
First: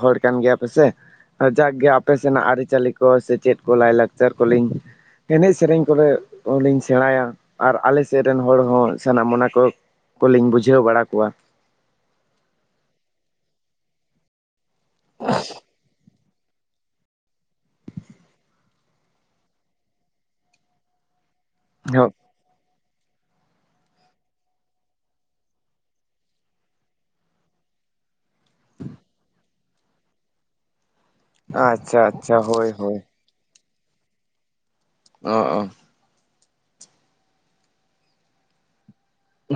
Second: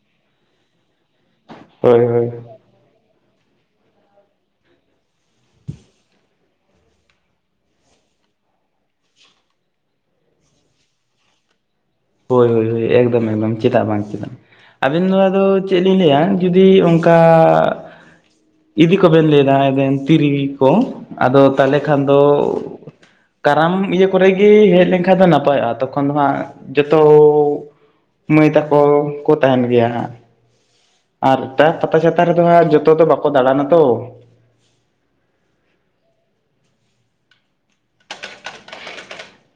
A: ᱦᱚᱲ ᱠᱟᱱ ᱜᱮᱭᱟ ᱯᱮᱥᱮ। ᱡᱟᱠᱮ
B: ᱦᱳᱭ
A: ᱟᱯᱮ
B: ᱦᱳᱭ
A: ᱥᱮᱱᱟᱜ ᱟᱹᱨᱤᱪᱟᱹᱞᱤ ᱠᱚ ᱠᱚ ᱥᱮᱪᱮᱫ ᱠᱚ ᱞᱟᱭᱞᱟᱠᱪᱟᱨ ᱠᱚᱞᱤᱧ ᱮᱱᱮᱡ ᱥᱮᱨᱮᱧ ᱠᱚᱨᱮ ᱞᱤᱧ ᱥᱮᱬᱟᱭᱟ। ᱟᱨ ᱟᱞᱮ ᱥᱮᱫ ᱨᱮᱱ ᱦᱚᱲ ᱦᱚᱸ ᱥᱟᱱᱟᱢ ᱚᱱᱟ ᱠᱚ ᱠᱚᱞᱤᱧ ᱵᱩᱡᱷᱟᱹᱣ ᱵᱟᱲᱟ ᱠᱚᱣᱟ।
B: ᱦᱳᱭ ᱦᱳᱭ ᱮᱠᱫᱚᱢ ᱮᱠᱫᱚᱢ ᱪᱮᱫᱟᱜ ᱵᱟᱝ ᱪᱮᱫᱟᱜ ᱟᱵᱤᱱ ᱫᱚ ᱟᱫᱚ ᱪᱮᱫ ᱞᱤᱧ ᱞᱟᱹᱭᱟ। ᱡᱩᱫᱤ ᱚᱱᱠᱟ ᱤᱫᱤ ᱠᱚᱵᱮᱱ ᱞᱟᱹᱭ ᱮᱫᱟ ᱮᱵᱮᱱ ᱛᱤᱨᱤ ᱠᱚ ᱟᱫᱚ ᱛᱟᱦᱚᱞᱮ ᱠᱷᱟᱱ ᱫᱚ ᱠᱟᱨᱟᱢ ᱤᱭᱟᱹ ᱠᱚᱨᱮ ᱜᱮ ᱦᱮᱡ ᱞᱮᱱᱠᱷᱟᱱ ᱫᱚ ᱱᱟᱯᱟᱭᱚᱜᱼᱟ ᱛᱚᱠᱷᱚᱱ ᱫᱚ ᱦᱟᱸᱜ ᱡᱚᱛᱚ ᱢᱟᱹᱭ ᱛᱟᱠᱚ ᱠᱚ ᱛᱟᱦᱮᱸᱱ ᱜᱮᱭᱟ ᱦᱟᱸᱜ ᱟᱨ (unintelligible) ᱯᱟᱛᱟ
A: ᱟᱪᱪᱷᱟ
B: ᱪᱷᱟᱛᱟ
A: ᱟᱪᱪᱷᱟ
B: ᱨᱮᱫᱚ ᱦᱟᱜ
A: ᱦᱳᱭ
B: ᱡᱚᱛᱚ
A: ᱦᱳᱭ
B: ᱫᱚ ᱵᱟᱠᱚ ᱫᱟᱬᱟᱱ ᱟᱛᱚ
A: ᱚ ᱚ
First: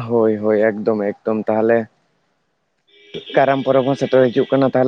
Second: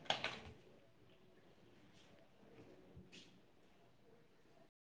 A: ᱦᱳᱭ ᱦᱳᱭ ᱮᱠᱫᱚᱢ ᱮᱠᱫᱚᱢ ᱛᱟᱦᱞᱮ ᱠᱟᱨᱟᱢ ᱯᱚᱨᱚᱵᱽ ᱦᱚᱸ ᱥᱮᱴᱮᱨ ᱦᱤᱡᱩᱜ ᱠᱟᱱᱟ (unintelligible)